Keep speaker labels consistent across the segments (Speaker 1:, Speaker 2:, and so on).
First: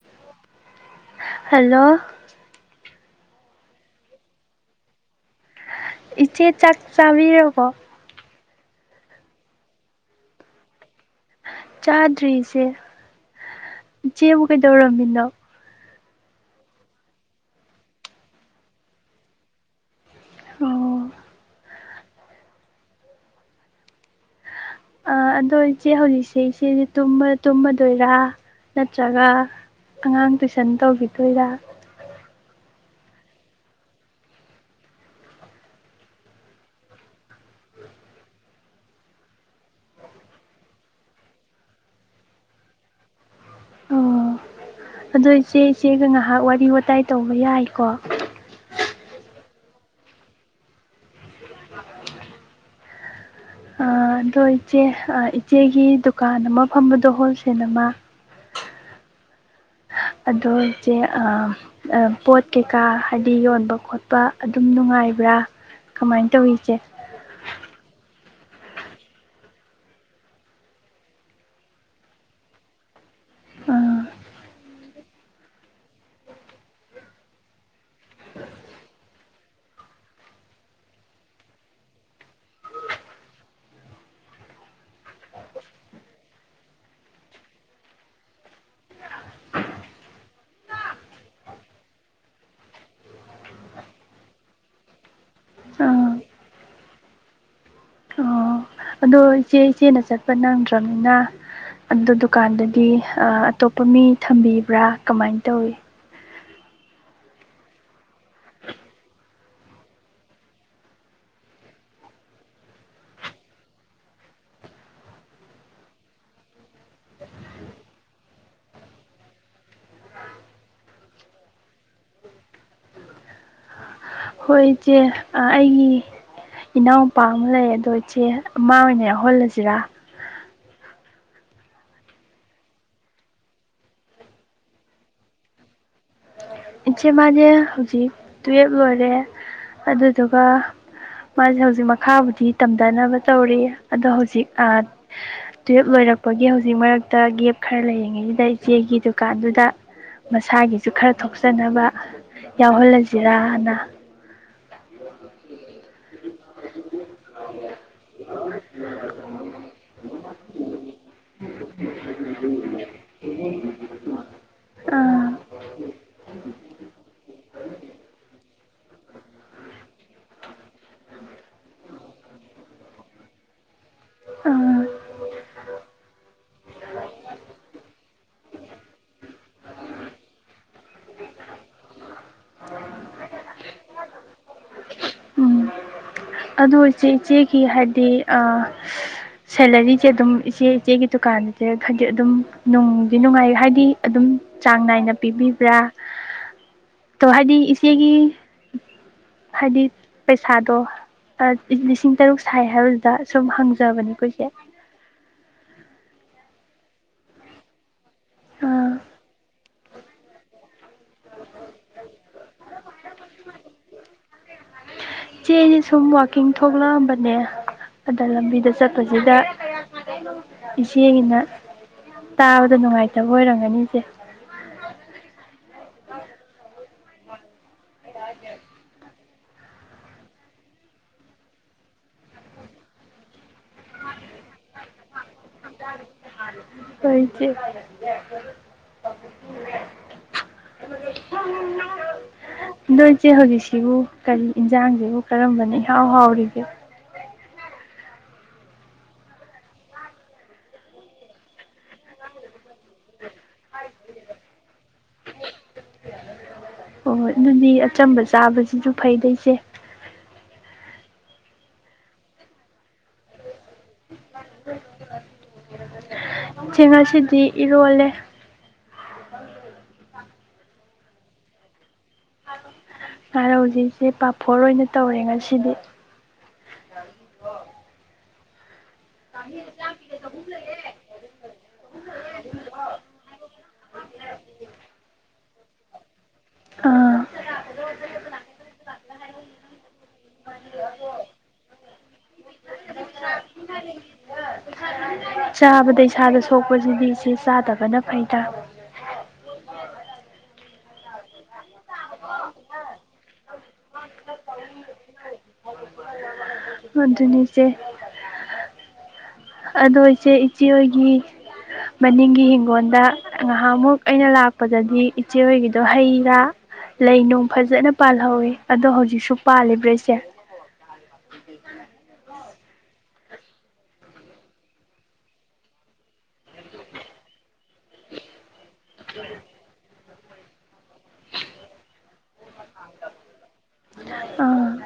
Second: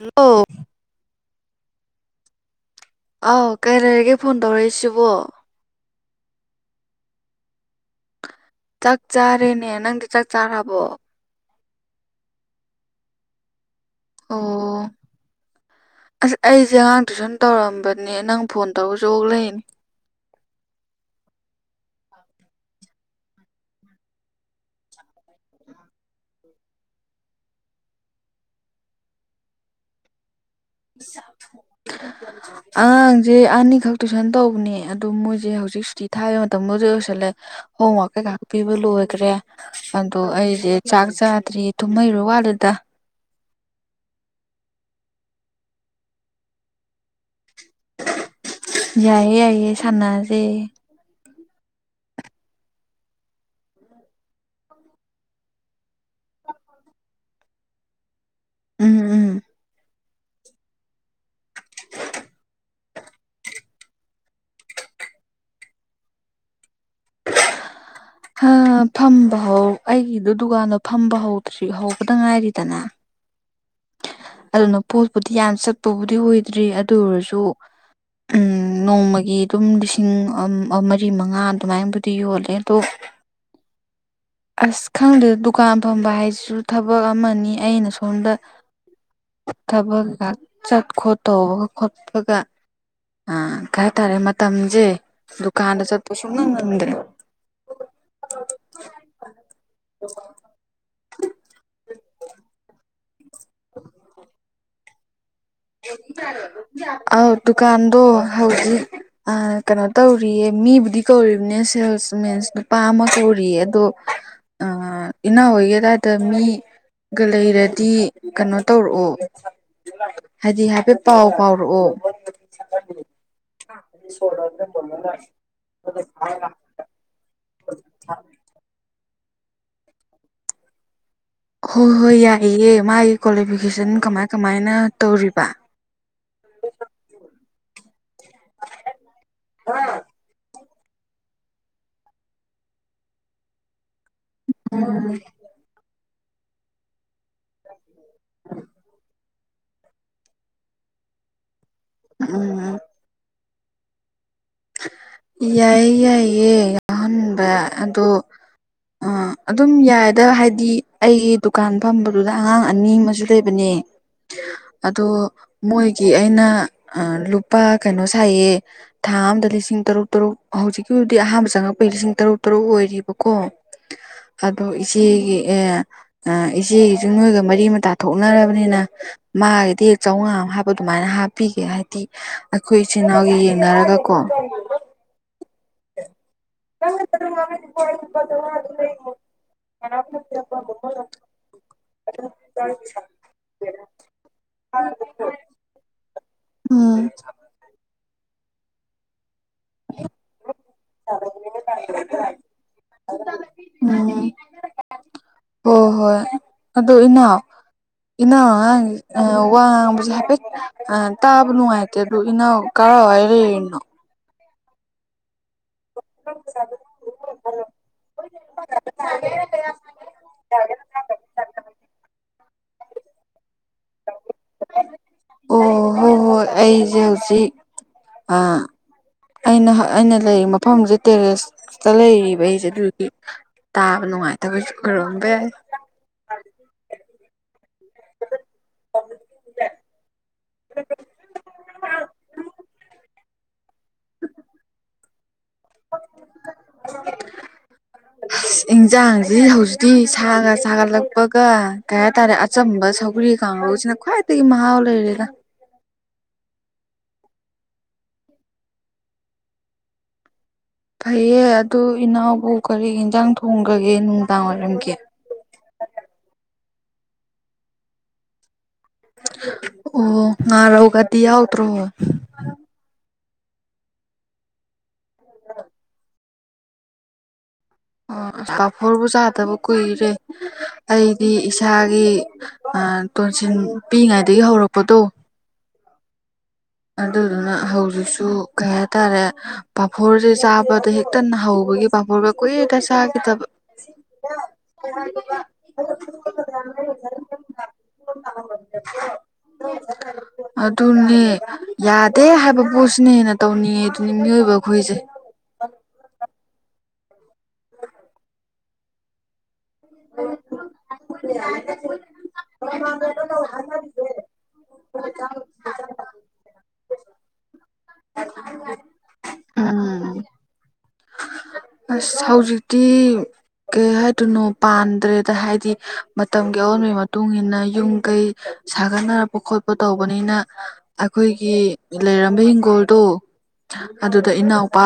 Speaker 1: Hello
Speaker 2: hello
Speaker 1: ꯑꯧ ꯀꯩ ꯂꯩꯔꯒꯦ ꯐꯣꯟ ꯇꯧꯔꯛꯏꯁꯤꯕꯣ
Speaker 2: ꯏꯆꯦ ꯆꯥꯛ ꯆꯥꯕꯤꯔꯀꯣ
Speaker 1: ꯆꯥꯛ ꯆꯥꯔꯦꯅꯦ ꯅꯪꯗꯤ ꯆꯥꯛ ꯆꯥꯔꯕꯣ
Speaker 2: ꯆꯥꯗ꯭ꯔꯤ ꯢ ꯆꯦ ꯏ ꯆꯦ ꯕꯨ
Speaker 1: ꯑꯣ
Speaker 2: ꯀꯩꯗꯧꯔꯝꯃꯤꯅꯣ
Speaker 1: ꯑꯁ ꯑꯩꯁꯦ ꯑꯉꯥꯡ ꯇꯨꯏꯁꯟ ꯇꯧꯔꯝꯕꯅꯦ ꯅꯪ ꯐꯣꯟ ꯇꯧꯔꯒꯁꯨ ꯑꯣꯛ ꯂꯩꯅꯤ
Speaker 2: ꯑꯣ ꯑ ꯑꯗꯣ ꯏꯆꯦ ꯍꯧꯖꯤꯛꯁꯦ ꯏꯆꯦ ꯇꯨꯝꯃꯗꯣꯏꯔꯥ ꯅꯠꯇ꯭ꯔꯒ ꯑꯉꯥꯡ ꯇꯨꯏꯁꯟ ꯇꯧꯈꯤꯗꯣꯏꯔ
Speaker 1: ꯑꯉꯥꯡꯁꯦ ꯑꯅꯤꯈꯛ ꯇꯨꯏꯁꯟ ꯇꯧꯕꯅꯦ ꯑꯗꯨ ꯃꯣꯏꯁꯦ ꯍꯧꯖꯤꯛꯁꯤꯤ ꯊꯥꯕ ꯃꯇꯝꯗꯗ ꯂꯣꯏꯁꯜꯂꯦ ꯍ ꯋꯥꯀꯩ ꯉꯥꯛꯄꯤꯤꯕ ꯂꯣꯏꯈ꯭ꯔꯦ ꯑꯗꯣ ꯑꯩꯁꯦ ꯆꯥꯛ ꯆꯥꯗ꯭ꯔꯤ ꯊꯨꯝꯍꯩꯔꯣ ꯋꯥꯠꯂꯦꯗ
Speaker 2: ꯑꯣ ꯑꯗꯣ ꯏꯆꯦ ꯏꯆꯦꯒ ꯉꯥꯏꯍꯥꯛ ꯋꯥꯔꯤ ꯋꯥꯋꯇꯥꯏ ꯇꯧꯕ ꯌꯥꯏꯀꯣ
Speaker 1: ꯌꯥꯏꯌꯦ ꯌꯥꯏꯌꯦꯦ ꯁꯥꯟꯅꯁꯦ
Speaker 2: ꯑꯗꯣ ꯏꯆꯦ ꯏꯆꯦꯒꯤ ꯗꯨꯀꯥꯟ ꯑꯃ ꯐꯝꯕꯗꯣ ꯍꯣꯜꯁꯦꯜ ꯑꯃ
Speaker 1: ꯎꯝ ꯎꯝ
Speaker 2: ꯑꯗꯣ ꯆꯦ ꯄꯣꯠ ꯀꯩꯀꯥ ꯍꯥꯏꯗꯤ ꯌꯣꯟꯕ ꯈꯣꯠꯄ ꯑꯗꯨꯝ ꯅꯨꯡꯉꯥꯏꯕ꯭ꯔꯥ ꯀꯃꯥꯏꯅ ꯇꯧꯔꯤꯁꯦ
Speaker 1: ꯐꯝꯕ ꯍꯧ ꯑꯩꯒꯤꯗꯨ ꯗꯨꯀꯥꯟꯗꯣ ꯐꯝꯕ ꯍꯧꯗꯁꯤ ꯍꯧꯕꯗ ꯉꯥꯏꯔꯤꯗꯅ
Speaker 2: ꯑꯥ
Speaker 1: ꯑꯗꯨꯅ ꯄꯣꯠꯄꯨꯗꯤ ꯌꯥꯝ ꯆꯠꯄꯕꯨꯗꯤ ꯑꯣꯏꯗ꯭ꯔꯤ ꯑꯗꯨ ꯑꯣꯏꯔꯁꯨ ꯅꯣꯡꯃꯒꯤ ꯑꯗꯨꯝ ꯂꯤꯁꯤꯡ ꯃꯔꯤ ꯃꯉꯥ ꯑꯗꯨꯃꯥꯏꯕꯨꯗꯤ ꯌꯣꯜꯂꯦ ꯑꯗꯣ
Speaker 2: [inaudible]
Speaker 1: ꯑꯁ ꯈꯪꯗꯗ ꯗꯨꯀꯥꯟ ꯐꯝꯕ ꯍꯥꯏꯁꯤꯁꯨ ꯊꯕꯛ ꯑꯃꯅꯤ ꯑꯩꯅ ꯁꯣꯝꯗ ꯊꯕꯒ ꯆꯠ ꯈꯣꯠꯇꯧꯕꯒ ꯈꯣꯠꯄꯒ ꯑ ꯀꯩꯇꯥꯔꯦ ꯃꯇꯝꯁꯦ ꯗꯨꯀꯥꯟꯗ
Speaker 2: ꯑꯥ
Speaker 1: ꯆꯠꯄꯁꯨ ꯉꯝ ꯉꯝꯗ꯭ꯔꯦ
Speaker 2: ꯑꯥ ꯑꯗꯣ ꯏꯆꯦ ꯏꯆꯦꯅ ꯆꯠꯄ ꯅꯪꯗ꯭ꯔꯕꯅꯤꯅ ꯑꯗꯨ ꯗꯨꯀꯥꯟꯗꯗꯤ ꯑꯇꯣꯞꯄ ꯃꯤ ꯊꯝꯕꯤꯕ꯭ꯔꯥ ꯀꯃꯥꯏꯅ ꯇꯧꯏ
Speaker 1: ꯑ ꯇꯗꯨꯀꯥꯟꯗ ꯍꯧꯖꯤ ꯀꯩꯅꯣ ꯇꯧꯔꯤꯌꯦ ꯃꯤꯕꯨꯗꯤ ꯀꯧꯔꯤꯕꯅꯦ ꯁꯦꯜꯁ ꯃꯤꯦꯟꯁ ꯅꯨꯄꯥ ꯑꯃ ꯀꯧꯔꯤꯌꯦ ꯑꯗꯣ ꯑ ꯏꯟꯅ ꯑꯣꯏꯒꯗꯗ ꯃꯤ ꯒ ꯂꯩꯔꯗꯤ ꯀꯩꯅꯣ ꯇꯧꯔꯛꯑꯣ ꯍꯥꯏꯗꯤ ꯍꯥꯏꯐꯦꯠ ꯄꯥꯎ ꯐꯥꯎꯔꯛꯑꯣ
Speaker 2: ꯍꯣꯏ
Speaker 1: ꯁꯣꯔꯝꯕꯣꯂ ꯍꯥꯏ
Speaker 2: ꯏꯅꯥꯎꯅꯨꯄꯥ ꯑꯃ ꯂꯩ ꯑꯗꯣ ꯏꯆꯦ ꯑꯃ ꯑꯣꯏꯅ ꯌꯥꯎꯍꯜꯂꯁꯤꯔꯥ
Speaker 1: ꯍꯣꯏ ꯍꯣꯏ ꯌꯥꯏꯌꯦ ꯃꯥꯒꯤ ꯀ꯭ꯋꯥꯂꯤꯐꯤꯀꯦꯁꯟ ꯀꯃꯥꯏ ꯀꯃꯥꯏꯅ ꯇꯧꯔꯤꯕ
Speaker 2: ꯏꯆꯦ ꯃꯥꯅꯦ ꯍꯧꯖꯤꯛ ꯇꯨꯌꯦꯜꯞ ꯂꯣꯏꯔꯦ ꯑꯗꯨꯗꯨꯒ ꯃꯥꯖꯦ ꯍꯧꯖꯤꯛ ꯃꯈꯥꯕꯨꯗꯤ ꯇꯝꯗꯅꯕ ꯇꯧꯔꯤ ꯑꯗꯣ ꯍꯧꯖꯤꯛ ꯑꯥꯠ ꯇꯨꯌꯦꯜꯞ ꯂꯣꯏꯔꯛꯄꯒꯤ ꯍꯧꯖꯤꯛ ꯃꯔꯛꯇ ꯒꯦꯞ ꯈꯔ ꯂꯩꯔꯤꯉꯩꯖꯤꯗ ꯏꯆꯦꯒꯤ ꯀꯥꯟꯗꯨꯗ ꯃꯁꯥꯒꯤꯁꯨ ꯈꯔ ꯊꯣꯛꯆꯅꯕ
Speaker 1: ꯎꯝ
Speaker 2: ꯌꯥꯎꯍꯜꯂꯖꯤꯔꯅ
Speaker 1: ꯌꯥꯏꯌꯦ ꯌꯥꯏꯌꯦ ꯌꯥꯎꯍꯟꯕ ꯑꯗꯣ ꯑ ꯑꯗꯨꯝ ꯌꯥꯏꯗ ꯍꯥꯏꯗꯤ ꯑꯩꯒꯤ ꯗꯨꯀꯥꯟ ꯐꯝꯕꯗꯨꯗ ꯑꯉꯥꯡ ꯑꯅꯤ ꯑꯃꯁꯨ ꯂꯩꯕꯅꯦ
Speaker 2: ꯎ
Speaker 1: ꯑꯗꯣ ꯃꯣꯏ ꯀꯤ ꯑꯩꯅ ꯑ ꯂꯨꯄꯥ ꯀꯩꯅꯣ ꯁꯥꯏꯌꯦ ꯊꯥ ꯑꯝꯗ ꯂꯤꯁꯤꯡ ꯇꯔꯨꯛ ꯇꯔꯨꯛ ꯍꯧꯖꯤꯛꯀꯤꯕꯨꯗꯤ ꯑꯍꯥꯟꯕ ꯆꯪꯉꯛꯄꯒꯤ ꯂꯤꯁꯤꯡ ꯇꯔꯨꯛ ꯇꯔꯨꯛ ꯑꯣꯏꯔꯤꯕꯀꯣ ꯑꯗꯣ ꯏ
Speaker 2: ꯑꯥ
Speaker 1: ꯏꯆꯦꯒꯤ ꯑ ꯏꯆꯦꯒꯤꯁꯨ ꯅꯣꯏꯒ ꯃꯔꯤ ꯃꯇꯥ ꯊꯣꯛꯅꯔꯕꯅꯤꯅ ꯃꯥꯒꯤꯗꯤ ꯍꯦꯛ ꯆꯧꯉꯥ ꯑꯃ ꯍꯥꯏꯕ ꯑꯗꯨꯃꯥꯏꯅ ꯍꯥꯞꯄꯤꯒꯦ ꯍꯥꯏꯗꯤ ꯑꯩꯈꯣꯏ ꯏꯆꯤꯟ ꯏꯅꯥꯎꯒꯤ ꯌꯦꯡꯅꯔꯒ ꯀꯣ
Speaker 2: ꯎꯝ ꯑꯗꯨ ꯏꯆꯦ ꯏꯆꯦꯒꯤ ꯍꯥꯏꯗꯤ ꯑ ꯁꯦꯂꯔꯤꯁꯦ ꯑꯗꯨꯝ ꯏꯆꯦ ꯏꯆꯦꯒꯤ ꯗꯨꯀꯥꯟꯖꯦ ꯈꯗꯤ ꯑꯗꯨꯝ ꯅꯨꯡꯗꯤ ꯅꯨꯡꯉꯥꯏ ꯍꯥꯏꯗꯤ ꯑꯗꯨꯝ ꯆꯥꯡ ꯅꯥꯏꯅ ꯄꯤꯕꯤꯕ꯭ꯔꯥ
Speaker 1: ꯎꯝ
Speaker 2: ꯇꯣ ꯍꯥꯏꯗꯤ ꯏꯆꯦꯒꯤ ꯍꯥꯏꯗꯤ ꯄꯩꯁꯥꯗꯣ ꯇ ꯂꯤꯁꯤꯡ ꯇꯔꯨꯛ ꯁꯥꯏ ꯍꯥꯏꯕꯁꯤꯗ ꯁꯨꯝ ꯍꯪꯖꯕꯅꯤꯀꯣ ꯏꯆꯦ
Speaker 1: ꯍꯣ ꯍꯣꯏ ꯑꯗꯣ ꯏꯅꯥꯎ ꯏꯅꯥꯎꯅ
Speaker 2: ꯑꯥ
Speaker 1: ꯉꯥꯡꯉꯤ ꯑ ꯋꯥ ꯉꯥꯡꯕꯁꯦ ꯍꯥꯏꯄꯦꯠ ꯑ ꯇꯥꯕ ꯅꯨꯡꯉꯥꯏꯇꯦ ꯑꯗꯨ ꯏꯅꯥꯎ ꯀꯔꯥꯏꯋꯥꯏ ꯂꯩꯔꯤꯅꯣ
Speaker 2: ꯏꯆꯦ ꯑꯩꯖꯤ ꯁꯨꯝ ꯋꯥꯛꯀꯤꯡ ꯊꯣꯛꯂꯛꯑꯝꯕꯅꯦ ꯑꯗ ꯂꯝꯕꯤꯗ ꯆꯠꯄꯖꯤꯗ ꯏꯆꯦꯒꯤꯅ ꯇꯥꯕꯗ ꯅꯨꯡꯉꯥꯏꯇꯕ ꯑꯣꯏꯔꯝꯒꯅꯤ ꯏꯆꯦ
Speaker 1: ꯑꯣ ꯍꯣ ꯍꯣꯏ ꯑꯩꯖꯦ ꯍꯧꯖꯤꯛ ꯑꯥ ꯑꯩꯅ ꯑꯩꯅ ꯂꯩꯔꯤ ꯃꯐꯝꯁꯦ ꯇꯦꯔꯦꯁꯇ ꯂꯩꯔꯤꯕ ꯑꯩꯖꯦ ꯑꯗꯨꯒꯤ ꯇꯥꯕ ꯅꯨꯡꯉꯥꯏꯇꯕꯁꯨ ꯑꯣꯏꯔꯣꯝꯕ ꯌꯥꯏ
Speaker 2: ꯍꯣꯏ ꯏꯆꯦ [inaudible]
Speaker 1: [unintelligible]
Speaker 2: ꯗꯣ ꯏꯆꯦ ꯍꯧꯖꯤꯛꯁꯤꯕꯨ ꯀꯔꯤ ꯏꯟꯖꯥꯡꯖꯤꯕꯨ ꯀꯔꯝꯕꯅ ꯏꯍꯥꯎ ꯍꯥꯎꯔꯤꯒꯦ
Speaker 1: [unintelligible]
Speaker 2: [unintelligible]
Speaker 1: ꯏꯟꯖꯥꯡꯖꯤ ꯍꯧꯖꯤꯛꯇꯤ ꯁꯥꯒ ꯁꯥꯒꯠꯂꯛꯄꯒ ꯀꯩ ꯍꯥꯏꯇꯥꯔꯦ ꯑꯆꯝꯕ ꯁꯧꯒ꯭ꯔꯤ ꯀꯥꯡꯒꯧ ꯁꯤꯅ ꯈꯋꯥꯏꯇꯒꯤ ꯃꯥꯍꯥꯎ ꯂꯩꯔꯦꯗ
Speaker 2: ꯍꯣ ꯍꯣꯏ ꯑꯗꯨꯗꯤ ꯑꯆꯝꯕ ꯆꯥꯕꯁꯤꯁꯨ ꯐꯩꯗ ꯏꯆꯦ
Speaker 1: ꯐꯩꯌꯦ ꯑꯗꯨ ꯏꯅꯥꯎꯕꯨ ꯀꯔꯤ ꯌꯦꯟꯖꯥꯡ ꯊꯣꯡꯈ꯭ꯔꯒꯦ ꯅꯨꯡꯗꯥꯡꯋꯥꯏꯔꯝꯒꯤ
Speaker 2: ꯆꯦ ꯉꯁꯤꯗꯤ ꯏꯔꯣꯜꯂꯦ
Speaker 1: ꯑꯣ ꯉꯔꯎꯒꯗꯤ ꯌꯥꯎꯗ꯭ꯔꯣ
Speaker 2: ꯉꯔꯧꯖꯦ ꯏꯆꯦ ꯄꯥꯐꯣꯔ ꯑꯣꯏꯅ ꯇꯧꯔꯦ ꯉꯁꯤꯗꯤ
Speaker 1: ꯑꯣ ꯄꯥꯐꯣꯔꯕꯨ ꯆꯥꯗꯕ ꯀꯨꯏꯔꯦ ꯑꯩ ꯗꯤ ꯏꯁꯥꯒꯤ ꯑ ꯇꯣꯟꯁꯤꯟ ꯄꯤꯏꯉꯩꯗꯒꯤ ꯍꯧꯔꯛꯄꯗꯣ
Speaker 2: ꯑꯥ
Speaker 1: ꯑꯗꯨꯗꯨꯅ ꯍꯧꯖꯤꯛꯁꯨ ꯀꯩ ꯍꯥꯏꯇꯥꯔꯦ ꯄꯥꯐꯣꯔꯁꯦ ꯆꯥꯕꯗ ꯍꯦꯛꯇ ꯅ ꯍꯧꯕꯒꯤ ꯄꯥꯐꯣꯔꯕꯧ ꯀꯨꯏꯔꯦꯇ ꯆꯥꯒꯤꯗꯕ
Speaker 2: ꯔ [inaudible] ꯆꯥꯕꯗ ꯏꯁꯥꯗ ꯁꯣꯛꯄꯁꯤꯗꯤ ꯏꯆꯦ ꯆꯥꯗꯕꯅ ꯐꯩꯗ
Speaker 1: ꯑꯗꯨꯅꯦ ꯌꯥꯗꯦ ꯍꯥꯏꯕ ꯄꯣꯠꯁꯤꯅ ꯍꯦꯟꯅ ꯇꯧꯅꯤꯡꯉꯦ ꯑꯗꯨꯅꯤ ꯃꯤꯑꯣꯏꯕ ꯑꯩꯈꯣꯏꯁꯦ
Speaker 2: ꯑꯗꯨꯅꯤ ꯏꯆꯦ ꯑꯗꯣ ꯏꯆꯦ ꯏꯆꯦ ꯍꯣꯏꯒꯤ ꯃꯅꯤꯡꯒꯤ ꯍꯤꯡ ꯒꯣꯟꯗ ꯉꯥꯍꯥꯛꯃꯨꯛ ꯑꯩꯅ ꯂꯥꯛꯄꯗꯗꯤ ꯏꯆꯦ ꯍꯣꯏꯒꯤꯗꯣ ꯍꯩꯔꯥ ꯂꯩ ꯅꯨꯡ ꯐꯖꯅ ꯄꯥꯜꯍꯧꯋꯤ ꯑꯗꯣ ꯍꯧꯖꯤꯛꯁꯨ ꯄꯥꯜꯂꯤꯕꯔ ꯏꯆꯦ
Speaker 1: ꯎꯝ ꯑꯁ ꯍꯧꯖꯤꯛꯇꯤ ꯀꯩ ꯍꯥꯏꯗꯨꯣꯏꯅꯣ ꯄꯥꯟꯗ꯭ꯔꯦꯗ ꯍꯥꯏꯗꯤ ꯃꯇꯝꯒꯤ ꯑꯑꯣꯟꯕꯒꯤ ꯃꯇꯨꯡ ꯃꯇꯨꯡꯏꯟꯅ ꯌꯨꯝ ꯀꯩ ꯁꯥꯒꯠꯅꯔꯕ ꯈꯣꯠꯄ ꯇꯧꯕꯅꯤꯅ ꯑꯩꯈꯣꯏꯒꯤ ꯂꯩꯔꯝꯕ ꯍꯤꯡꯒꯣꯜꯗꯣ ꯑꯗꯨꯗ
Speaker 2: ꯑꯥ
Speaker 1: ꯏꯅꯥꯎꯄꯥ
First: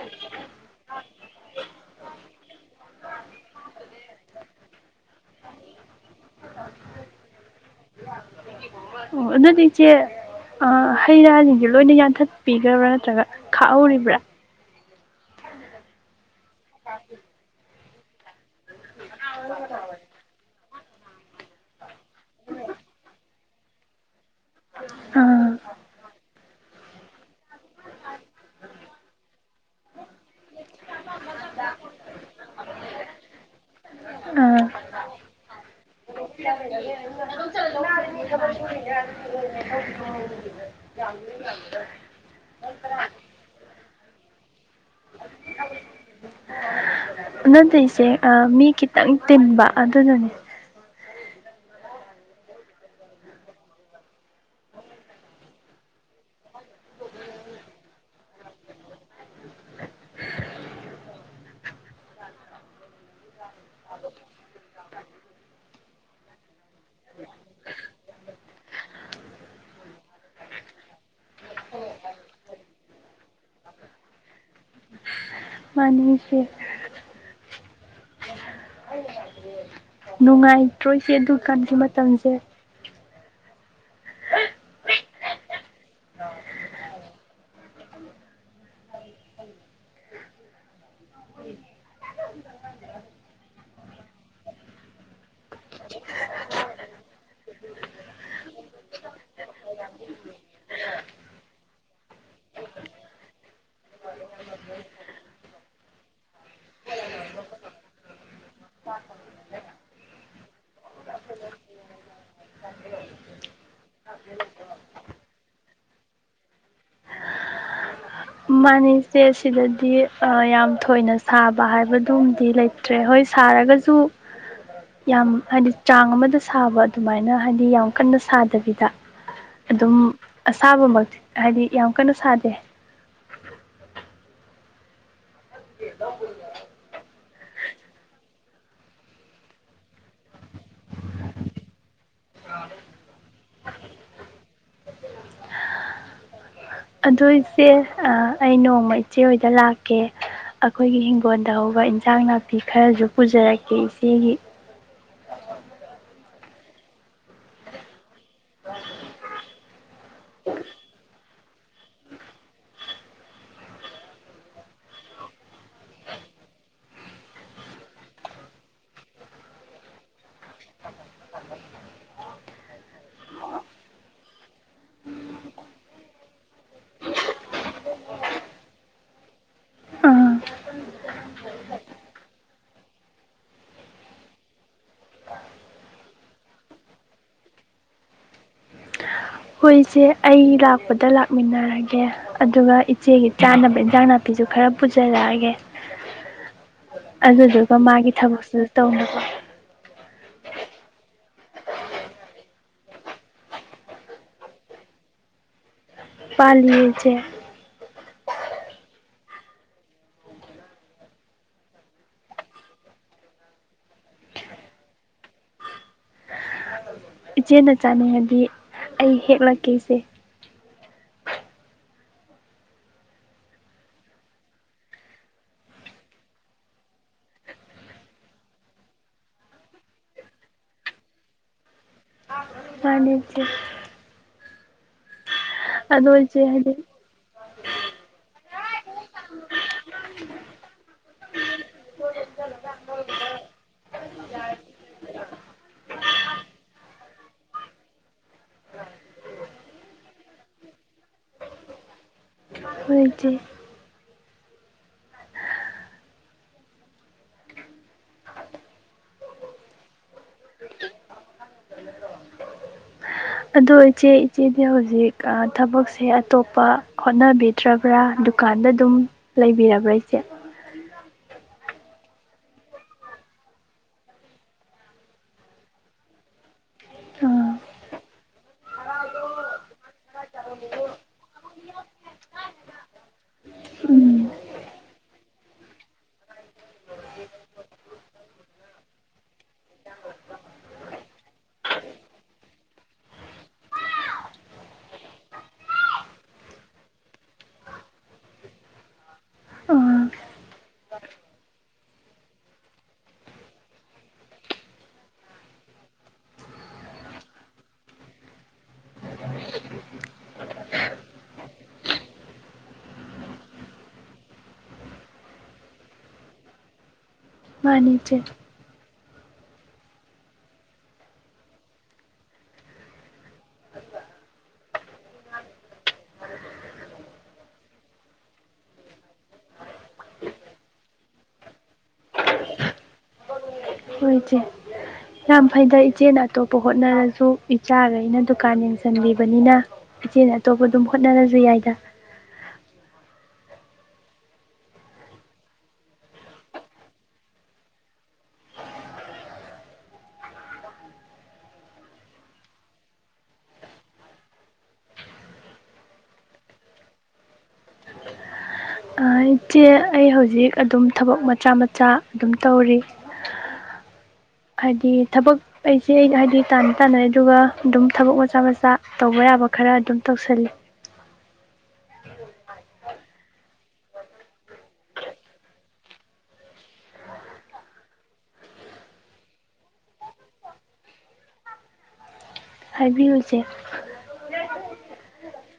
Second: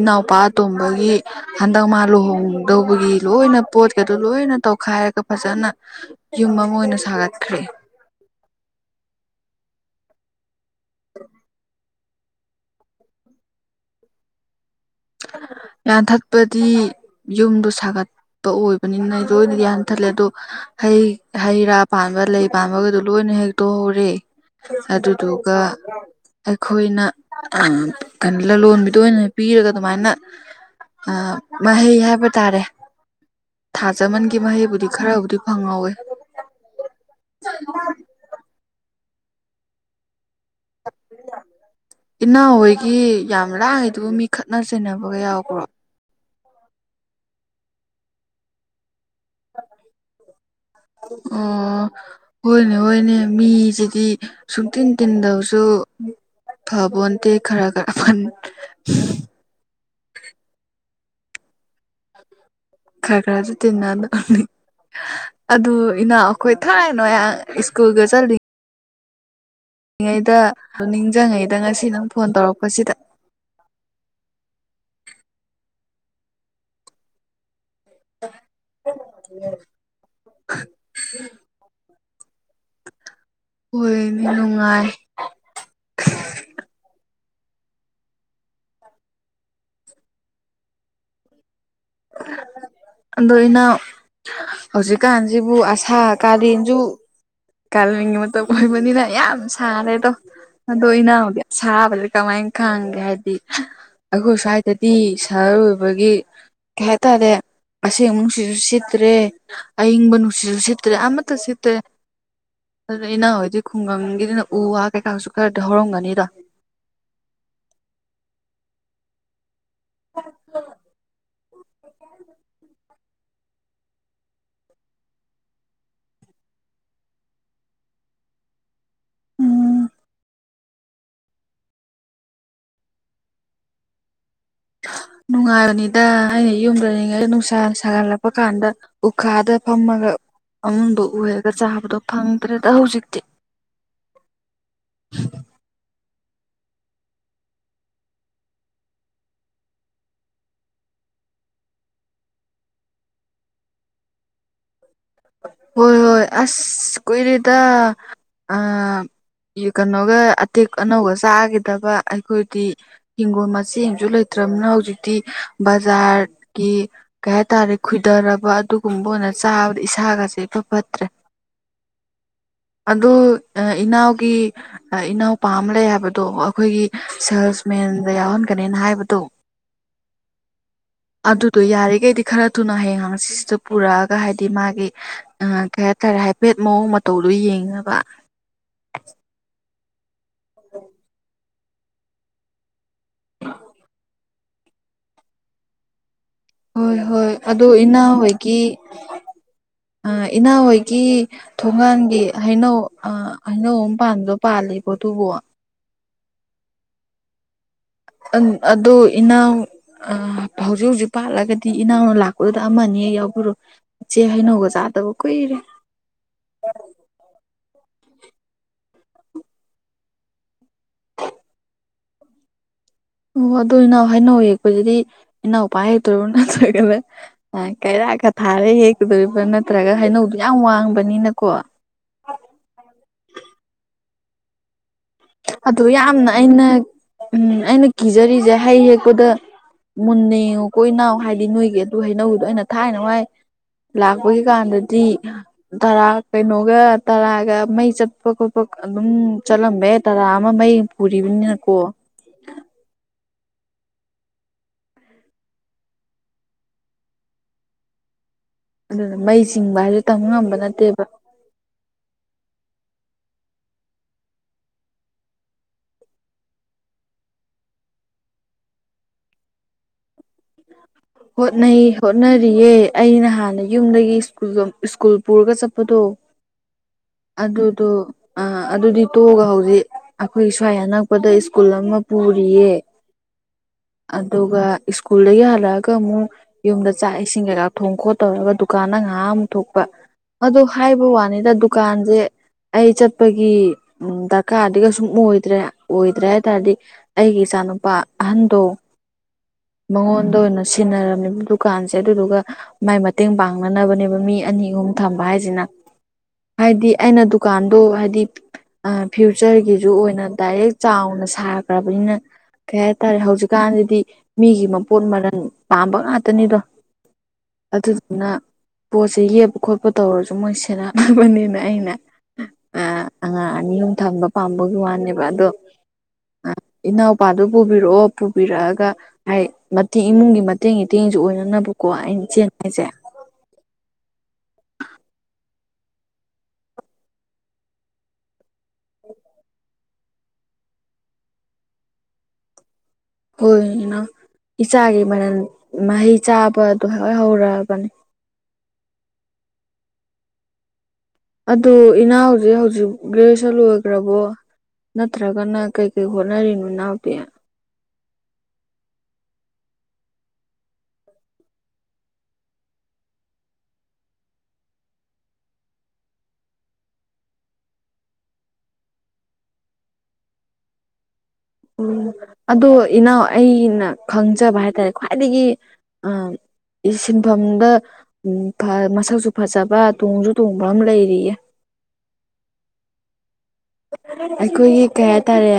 Speaker 1: ꯏꯅꯥꯎꯄꯥꯇꯣꯝꯕꯒꯤ꯫ ꯍꯟꯗꯛ ꯃꯥ ꯂꯨꯍꯣꯡꯗꯧꯕꯒꯤ ꯂꯣꯏꯅ ꯄꯣꯠꯀꯗꯣ ꯂꯣꯏꯅ ꯇꯧꯈꯥꯏꯔꯒ ꯐꯖꯅ ꯌꯨꯝ ꯑꯃ ꯑꯣꯏꯅ ꯁꯥꯒꯠꯈ꯭ꯔꯦ꯫
Speaker 2: ꯑꯣ ꯑꯗꯨꯗꯤ ꯏꯆꯦ ꯍꯩ ꯔꯥꯁꯤꯡꯁꯦ ꯂꯣꯏꯅ ꯌꯥꯟꯊꯠ ꯄꯤꯈ꯭ꯔꯕ꯭ꯔꯥ ꯅꯠꯇ꯭ꯔꯒ ꯈꯥꯛꯍꯧꯔꯤꯕ꯭ꯔꯥ
Speaker 1: ꯌꯥꯟꯊꯠꯄꯗꯤ ꯌꯨꯝꯗ ꯁꯥꯒꯠ ꯑꯣꯏꯕꯅꯤꯅ ꯑꯩ ꯂꯣꯏꯅꯗꯤ ꯍꯟꯊꯠꯂꯦ ꯑꯗꯣ ꯍꯩ ꯍꯩ ꯔꯥ ꯄꯥꯟꯕ ꯂꯩ ꯄꯥꯟꯕꯒꯗꯣ ꯂꯣꯏꯅ ꯍꯦꯛꯇꯣꯛꯍꯧꯔꯦ
Speaker 2: ꯑꯥ
Speaker 1: ꯑꯗꯨꯗꯨꯒ ꯑꯩꯈꯣꯏꯅ ꯀꯩꯅꯣ ꯂꯂꯣꯟꯕꯤꯗ ꯑꯣꯏꯅ ꯄꯤꯔꯒ ꯑꯗꯨꯃꯥꯏꯅ ꯃꯍꯩ ꯍꯥꯏꯕ ꯇꯥꯔꯦ ꯊꯥꯖꯃꯟꯒꯤ
Speaker 2: ꯑꯥ
Speaker 1: ꯃꯍꯩꯕꯨꯗꯤ ꯈꯔꯕꯨꯗꯤ ꯐꯪꯍꯧꯋꯦ꯫
Speaker 2: [inaudible] [unintelligible]
Speaker 1: ꯏꯅꯥꯎ ꯍꯣꯏꯒꯤ ꯌꯥꯝ ꯂꯥꯡꯦꯗꯨꯕꯨ ꯃꯤ ꯈꯠꯅ ꯆꯩꯕꯒ ꯌꯥꯎꯈ꯭ꯔꯣ?
Speaker 2: ꯑꯗꯨꯗꯁꯦ ꯃꯤ ꯈꯤꯇꯪ ꯇꯤꯟꯕ ꯑꯗꯨꯗꯅꯦ꯫
Speaker 1: ꯎꯝ ꯍꯣꯏꯅꯦ ꯍꯣꯏꯅꯦ ꯃꯤꯁꯤꯗꯤ ꯁꯨꯡꯇꯤꯟ ꯇꯤꯟꯗꯕꯁꯨ ꯐꯕꯣꯟ ꯈꯔ ꯈꯔ ꯈꯔ ꯁꯨ ꯇꯤꯅꯅꯅꯤ꯫ ꯑꯗꯨ ꯏꯅꯥꯎ ꯑꯩꯈꯣꯏ ꯊꯥꯏꯅꯣꯏ ꯁ꯭ꯀꯨꯜꯒ ꯆꯠꯂꯤ꯫ ꯉꯩꯗ ꯑꯗꯨ ꯅꯤꯡꯁꯤꯡꯉꯩꯗ ꯉꯁꯤ ꯅꯪ ꯐꯣꯟ ꯇꯧꯔꯛꯄꯁꯤꯗ
Speaker 2: [unintelligible]
Speaker 1: [unintelligible]
Speaker 2: ꯅꯨꯡꯉꯥꯏꯇ꯭ꯔꯣꯏꯁꯦ ꯑꯗꯨ ꯀꯥꯟꯒꯤ ꯃꯇꯝꯁꯦ꯫
Speaker 1: ꯑꯣꯏ ꯅꯨꯡꯉꯥꯏ꯫ ꯑꯗꯣ ꯏꯅꯥꯑꯣ ꯍꯧꯖꯤꯛꯀꯥꯟꯁꯤꯕꯨ ꯑꯁꯥ ꯀꯥꯂꯦꯟꯁꯨ ꯀꯥꯅꯤꯡ ꯃꯇꯝ ꯑꯣꯏꯕꯅꯤꯅ ꯌꯥꯝ ꯁꯥꯔꯦꯗꯣ ꯑꯗꯣ ꯏꯅꯥꯎꯗꯤ ꯑꯁꯥꯕꯗꯤ ꯀꯃꯥꯏꯅ ꯈꯪꯒꯦ ꯍꯥꯏꯗꯤ ꯑꯩꯈꯣꯏ ꯁ꯭ꯋꯥꯏꯗꯗꯤ ꯁꯍꯔ ꯑꯣꯏꯕꯒꯤ ꯀꯩ ꯍꯥꯏꯇꯥꯔꯦ ꯑꯁꯦꯡ ꯑꯃꯨꯅꯨꯡꯁꯤꯁꯨ ꯁꯤꯠꯇ꯭ꯔꯦ ꯑꯏꯤꯡꯕ ꯅꯨꯡꯁꯤ ꯁꯤꯠꯇ꯭ꯔꯦ ꯑꯃ ꯃꯠꯇ ꯁꯤꯠꯇ꯭ꯔꯦ ꯑꯗꯨ ꯑꯩꯅ ꯍꯧꯖꯤꯣꯏꯛ ꯈꯨꯡꯒꯪꯒꯤꯗꯤꯅ ꯎ ꯋꯥ ꯀꯩꯀꯥꯁꯨ ꯈꯔꯗꯤ ꯍꯧꯔꯝꯒꯅꯤꯗ
Speaker 2: ꯃꯥꯅꯦꯁꯦ ꯁꯤꯗꯗꯤ ꯌꯥꯝ ꯊꯣꯏꯅ ꯁꯥꯕ ꯍꯥꯏꯕꯗꯨꯃꯗꯤ ꯂꯩꯇ꯭ꯔꯦ ꯍꯣꯏ ꯁꯥꯔꯒꯁꯨ ꯌꯥꯝ ꯍꯥꯏꯗꯤ ꯆꯥꯡ ꯑꯃꯗ ꯁꯥꯕ ꯑꯗꯨꯃꯥꯏꯅ ꯍꯥꯏꯗꯤ ꯌꯥꯝ ꯀꯟꯅ ꯁꯥꯗꯕꯤꯗ
Speaker 1: ꯎꯝ
Speaker 2: ꯑꯗꯨꯝ ꯑꯁꯥꯕꯃꯛ ꯍꯥꯏꯗꯤ ꯌꯥꯝ ꯀꯟꯅ ꯁꯥꯗꯦ꯫
Speaker 1: ꯅꯨꯡꯉꯥꯏꯕꯅꯤꯗ ꯑꯩꯅ ꯌꯨꯝꯗꯔꯤꯉꯩꯗ ꯅꯨꯡꯁꯥ ꯁꯥꯒꯠꯂꯛꯄ ꯀꯥꯟꯗ ꯎꯈꯥꯗ ꯐꯝꯃꯒ ꯑꯗꯣ ꯎꯔꯒ ꯆꯥꯕꯗꯣ ꯐꯪꯗ꯭ꯔꯦꯗ ꯍꯧꯖꯤꯛꯇꯤ [unintelligible]
Speaker 2: ꯑꯗꯨꯏꯆꯦ ꯑꯩ ꯅꯣꯡꯃ ꯏꯆꯦ ꯍꯣꯏꯗ ꯂꯥꯛꯀꯦ꯫ ꯑꯩꯈꯣꯏꯒꯤ ꯍꯤꯡꯒꯣꯜꯗ ꯍꯧꯕ ꯏꯟꯁꯥꯡ ꯅꯥꯄꯤ ꯈꯔꯁꯨ ꯄꯨꯖꯔꯛꯀꯦ ꯏꯆꯦꯒꯤ꯫
Speaker 1: ꯍꯣꯏ ꯍꯣꯏ ꯑꯁ ꯀꯨꯏꯔꯦꯗ ꯑ ꯀꯩꯅꯣꯒ ꯑꯇꯦꯛ ꯑꯅꯒ ꯆꯥꯈꯤꯗꯕ ꯑꯩꯈꯣꯏꯗꯤ ꯍꯤꯡꯒꯣꯜ ꯃꯦꯡꯁꯨ ꯂꯩꯇ꯭ꯔꯕꯅ ꯍꯧꯖꯤꯛꯇꯤ ꯕꯖꯥꯔꯒꯤ ꯀꯩ ꯍꯥꯏ ꯇꯥꯔꯦ ꯈꯣꯏꯗꯔꯕ ꯑꯗꯨꯒꯨꯝꯕ ꯑꯣꯏꯅ ꯆꯥꯕꯗ ꯏꯁꯥꯒꯁꯦ ꯏꯐꯠ ꯐꯠꯇ꯭ꯔꯦ ꯑꯗꯨ ꯏꯅꯥꯎꯒꯤ ꯏꯅꯥꯎꯄꯥ ꯑꯃ ꯂꯩ ꯍꯥꯏꯕꯗꯣ ꯑꯩꯈꯣꯏꯒꯤ ꯁꯦꯜꯁ ꯃꯦꯟꯗ ꯌꯥꯎꯍꯟꯒꯅꯦꯅ ꯍꯥꯏꯕꯗꯣ
Speaker 2: ꯑꯥ
Speaker 1: ꯑꯗꯨꯗꯣ ꯌꯥꯔꯤꯈꯩꯗꯤ ꯈꯔ ꯊꯨꯅ ꯍꯌꯦꯡ ꯍꯪꯆꯤꯠꯁꯤꯗ ꯄꯨꯔꯛꯑꯒ ꯍꯥꯏ ꯗꯤ ꯃꯥꯒꯤ ꯑ ꯀꯩ ꯍꯥꯏꯇꯥꯔꯦ ꯍꯥꯏꯐꯦꯠ ꯃꯑꯣꯡ ꯃꯇꯧꯗꯨ ꯌꯦꯡꯅꯕ
Speaker 2: ꯍꯣꯏ ꯏꯆꯦ ꯑꯩ ꯂꯥꯛꯄꯗ ꯂꯥꯛꯃꯤꯟꯅꯔꯒꯦ ꯑꯗꯨꯒ ꯏꯆꯦꯒꯤ ꯆꯥꯅꯕ ꯏꯟꯖꯥꯡ ꯅꯥꯄꯤ ꯄꯤꯁꯨ ꯈꯔ ꯄꯨꯖꯔꯛꯑꯒꯦ
Speaker 1: ꯍꯣꯏ ꯍꯣꯏ ꯑꯗꯨ
Speaker 2: ꯑꯗꯨꯗꯨꯒ ꯃꯥꯒꯤ
Speaker 1: ꯏꯅꯥꯎ ꯍꯣꯏꯒꯤ
Speaker 2: ꯊꯕꯛꯁꯤꯁꯨ ꯇꯧꯅꯕ
Speaker 1: ꯑ ꯏꯅꯥꯥꯎ ꯍꯣꯏꯒꯤ ꯊꯣꯡꯒꯥꯟꯒꯤ ꯍꯩꯅꯧ ꯑ ꯍꯩꯅꯧ ꯑꯃ ꯄꯥꯟꯕꯗꯣ ꯄꯥꯜꯂꯤꯕꯣ ꯑꯗꯨꯕꯨ
Speaker 2: ꯄꯥꯜꯂꯤ ꯏꯆꯦ
Speaker 1: ꯑ ꯑꯗꯨ ꯑꯗꯨ ꯏꯅꯥꯎ ꯑ ꯍꯧꯖꯤꯛ ꯍꯧꯖꯤꯛ ꯄꯥꯜꯂꯒꯗꯤ ꯏꯅꯥꯎꯅ ꯂꯥꯛꯄꯗꯨꯗ ꯑꯃꯤ ꯑꯅꯤ ꯍꯦꯛ ꯌꯥꯎꯕꯤꯔꯣ ꯏꯆꯦ ꯍꯩꯅꯧꯒ ꯆꯥꯗꯕ ꯀꯨꯏꯔꯦ
Speaker 2: ꯏꯆꯦꯅ ꯆꯥꯅꯤꯡꯉꯗꯤ ꯑꯩ ꯍꯦꯛꯂꯛꯀꯦ ꯏꯆꯦ
Speaker 1: ꯑꯣ ꯑꯗꯣ ꯏꯅꯥꯎ ꯍꯥꯏꯅꯥꯎ ꯍꯦꯛꯄꯁꯤꯗꯤ ꯏꯅꯥꯎꯄꯥꯅ ꯍꯛꯇꯣꯏꯔꯣ ꯅꯠꯇ꯭ꯔꯒꯅ ꯀꯩꯔꯥꯛ ꯀ ꯊꯥꯔꯦ ꯍꯦꯛꯀꯗꯣꯔꯤꯕ ꯅꯠꯇ꯭ꯔꯒ ꯍꯩꯅꯧꯗꯨ ꯌꯥꯝ ꯋꯥꯡꯕꯅꯤꯅꯀꯣ
Speaker 2: [unintelligible]
Speaker 1: ꯑꯗꯨ
Speaker 2: ꯑꯗꯣ
Speaker 1: ꯌꯥꯝꯅ
Speaker 2: ꯏꯆꯦ
Speaker 1: ꯑꯩꯅ
Speaker 2: ꯍꯥꯏꯗꯤ
Speaker 1: ꯎꯝ ꯑꯩꯅ ꯀꯤꯖꯔꯤꯁꯦ ꯍꯩ ꯍꯦꯛꯄꯗ ꯃꯨꯟꯅ ꯌꯦꯡꯉꯨ ꯀꯣꯏ ꯏꯅꯥꯎ ꯍꯥꯏꯗꯤ ꯅꯣꯏꯒꯤ ꯑꯗꯨꯏ ꯍꯩꯅꯧꯗꯣ ꯑꯩꯅ ꯊꯥꯏꯅ ꯋꯥꯏ ꯂꯥꯛꯄꯒꯤ ꯀꯥꯟꯗꯗꯤ ꯇꯔꯥ ꯀꯩꯅꯣꯒ ꯇꯔꯥꯒ ꯃꯩ ꯆꯠꯄ ꯈꯣꯠꯄ ꯑꯗꯨꯝ ꯆꯠꯂꯝꯕ ꯌꯥꯏ ꯇꯔꯥ ꯑꯃ ꯃꯩ ꯄꯨꯔꯤꯕꯅꯤꯅꯀꯣ
Speaker 2: ꯍꯣꯏ ꯏ ꯆꯦ
Speaker 1: ꯑꯗꯨꯅ ꯃꯩ ꯆꯤꯡꯕ ꯍꯥꯏꯁꯦ ꯇꯝꯕ ꯉꯝꯕ ꯅꯠꯇꯦꯕ
Speaker 2: ꯑꯗꯣ ꯏꯆꯦ ꯏꯆꯦꯗꯤ ꯍꯧꯖꯤꯛ ꯊꯕꯛꯁꯦ ꯑꯇꯣꯞꯄ ꯍꯣꯠꯅꯕꯤ ꯇ꯭ꯔꯕ꯭ꯔꯥ ꯗꯨꯀꯥꯟꯗ ꯑꯗꯨꯝ ꯂꯩꯕꯤꯔꯕ꯭ꯔꯥ ꯏꯆꯦ
Speaker 1: [inaudible] ꯍꯣꯠꯅꯩ ꯍꯣꯠꯅꯔꯤꯌꯦ ꯑꯩ ꯅꯍꯥꯟꯅ ꯌꯨꯝꯗꯒꯤ ꯁꯨꯜ ꯁ꯭ꯀꯨꯜ ꯄꯨꯔꯒ ꯆꯠꯄꯗꯣ
Speaker 2: [unintelligible] ꯑꯥ
Speaker 1: ꯑꯗꯨꯗꯣ ꯑ ꯑꯗꯨꯗꯤ ꯇꯣꯛꯑꯒ ꯍꯧꯖꯤꯛ ꯑꯩꯈꯣꯏ ꯁ꯭ꯋꯥꯏ ꯑꯅꯛꯄꯗ ꯁ꯭ꯀꯨꯜ ꯑꯃ ꯄꯨꯔꯤꯌꯦ
Speaker 2: ꯎꯝ
Speaker 1: ꯑꯗꯨꯒ ꯁ꯭ꯀꯨꯜꯗꯒꯤ ꯍꯜꯂꯛꯑꯒ ꯑꯃꯨꯛꯀ ꯑꯃꯨꯛ ꯌꯨꯝꯗ ꯆꯥꯛ ꯏꯁꯤꯡ ꯀꯩꯀꯥ ꯊꯣꯡ ꯈꯣꯠ ꯇꯧꯔꯒ ꯗꯨꯀꯥꯟꯗ ꯉꯥꯏꯍꯥꯛ ꯑꯃꯨꯛ ꯊꯣꯛꯄ ꯑꯗꯨ ꯍꯥꯏꯕ ꯋꯥꯅꯤꯗ ꯗꯨꯀꯥꯟꯁꯦ ꯑꯩ ꯆꯠꯄꯒꯤ ꯗꯔꯀꯥꯔꯗꯤ ꯀꯩꯁꯨꯝ ꯑꯣꯏꯗ꯭ꯔꯦ ꯑꯣꯏꯗ꯭ꯔꯦ ꯍꯥꯏ ꯇꯥꯔꯗꯤ ꯑꯩꯒꯤ ꯏꯆꯥꯅꯨꯄꯥ ꯑꯍꯟꯗꯣ
Speaker 2: ꯑꯥ
Speaker 1: ꯃꯉꯣꯟꯗ ꯑꯣꯏꯅ ꯁꯤꯟꯅꯔꯝꯃꯦꯕ ꯗꯨꯀꯥꯟꯁꯦ ꯑꯗꯨꯗꯨꯒ ꯃꯥꯏ ꯃꯇꯦꯡ ꯄꯥꯡꯅꯅꯕꯅꯦꯕ ꯃꯤ ꯑꯅꯤ ꯑꯍꯨꯝ ꯊꯝꯕ ꯍꯥꯏꯁꯤꯅ ꯍꯥꯏꯗꯤ ꯑꯩꯅ ꯗꯨꯀꯥꯟꯗꯣ ꯍꯥꯏꯗꯤ ꯑ ꯐ꯭ꯌꯨꯆꯔꯒꯤꯁꯨ ꯑꯣꯏꯅ ꯗꯥꯏꯔꯦꯛ ꯆꯥꯎꯅ ꯁꯥꯈ꯭ꯔꯕꯅꯤꯅ ꯀꯩ ꯍꯥꯏꯇꯥꯔꯦ ꯍꯧꯖꯤꯛꯀꯥꯟꯗꯗꯤ ꯃꯤꯒꯤ ꯃꯄꯣꯠ ꯃꯔꯟ ꯄꯥꯝꯕ ꯉꯥꯛꯇꯅꯤꯗꯣ
Speaker 2: ꯃꯥꯅꯤ ꯏꯆꯦ
Speaker 1: ꯑꯗꯨꯗꯨꯅ ꯄꯣꯠꯆꯩ ꯌꯦꯞꯄ ꯈꯣꯠꯄ ꯇꯧꯔꯁꯨ ꯃꯣꯏ ꯁꯦꯟꯅꯅꯕꯅꯦꯅ ꯑꯩꯅ ꯑ ꯑꯉꯥꯡ ꯑꯅꯤ ꯑꯍꯨꯝ ꯊꯝꯕ ꯄꯥꯝꯕꯒꯤ ꯋꯥꯅꯦꯕ ꯑꯗꯣ ꯏꯅꯥꯎꯄꯥꯗꯨ ꯄꯨꯕꯤꯔꯛꯑꯣ ꯄꯨꯕꯤꯔꯛꯑꯒ ꯍꯥꯏ ꯃꯊꯤ ꯏꯃꯨꯡꯒꯤ ꯏꯇꯦꯡ ꯏꯇꯦꯡꯁꯨ ꯑꯣꯏꯅꯅꯕꯀꯣ ꯑꯩꯅ ꯏꯆꯦꯅ ꯍꯥꯏꯁꯦ
Speaker 2: ꯍꯣꯏ ꯏꯆꯦ ꯌꯥꯝ ꯐꯩꯗ ꯏꯆꯦ ꯑꯇꯣꯞꯄ ꯍꯣꯠꯅꯔꯁꯨ ꯏꯆꯥꯈꯩꯅ ꯗꯨꯀꯥꯟ ꯌꯦꯡꯁꯟꯕꯤꯕꯅꯤꯅ ꯏꯆꯦ ꯑꯇꯣꯞꯄ ꯑꯗꯨꯝ ꯍꯣꯠꯅꯔꯁꯨ ꯌꯥꯏꯗ
Speaker 1: ꯍꯣꯏꯅ ꯏꯆꯥꯒꯤ ꯃꯔꯜ ꯃꯍꯩ ꯆꯥꯕꯗꯣ ꯍꯣꯏ ꯍꯧꯔꯛꯑꯔꯕꯅꯤ ꯑꯗꯨ ꯏꯅꯥꯎ ꯍꯧꯖꯤꯛ ꯍꯧꯖꯤꯛ ꯒ꯭ꯔꯦꯖꯨꯦꯁꯟ ꯂꯣꯏꯈ꯭ꯔꯕꯣ ꯅꯠꯇ꯭ꯔꯒꯅ ꯀꯩ ꯀꯩ ꯍꯣꯠꯅꯔꯤꯅꯣ ꯏꯅꯥꯎꯗꯤ
Speaker 2: ꯑꯩꯆꯦ ꯑꯩ ꯍꯧꯖꯤꯛ ꯑꯗꯨꯝ ꯊꯕꯛ ꯃꯆꯥ ꯃꯆꯥ ꯑꯗꯨꯝ ꯇꯧꯔꯤ ꯍꯥꯏꯗꯤ ꯊꯕꯛ ꯑꯩꯁꯦ ꯑꯩ ꯍꯥꯏꯗꯤ ꯇꯥꯟꯅ ꯇꯥꯅꯔꯩ ꯑꯗꯨꯒ ꯑꯗꯨꯝ ꯊꯕꯛ ꯃꯆꯥ ꯃꯆꯥ ꯇꯧꯕ ꯌꯥꯕ ꯈꯔ ꯑꯗꯨꯝ ꯇꯧꯁꯜꯂꯤ
Speaker 1: ꯎꯝ ꯑꯗꯣ ꯏꯅꯥꯎ ꯑꯩꯅ ꯈꯪꯖꯕ ꯍꯥꯏꯇꯥꯔꯦ ꯈ꯭ꯋꯥꯏꯗꯒꯤ ꯑꯥ
Speaker 2: [unintelligible]
Speaker 1: ꯁꯤꯟꯐꯝꯗ ꯃꯁꯛꯁꯨ ꯐꯖꯕ ꯇꯣꯡꯁꯨ ꯇꯣꯡꯕ ꯑꯃ ꯂꯩꯔꯤꯌꯦ
Speaker 2: ꯍꯥꯏꯕꯤꯌꯨꯁꯦ
Speaker 1: ꯑꯩꯈꯣꯏꯒꯤ ꯀꯩ ꯍꯥꯏꯇꯥꯔꯦ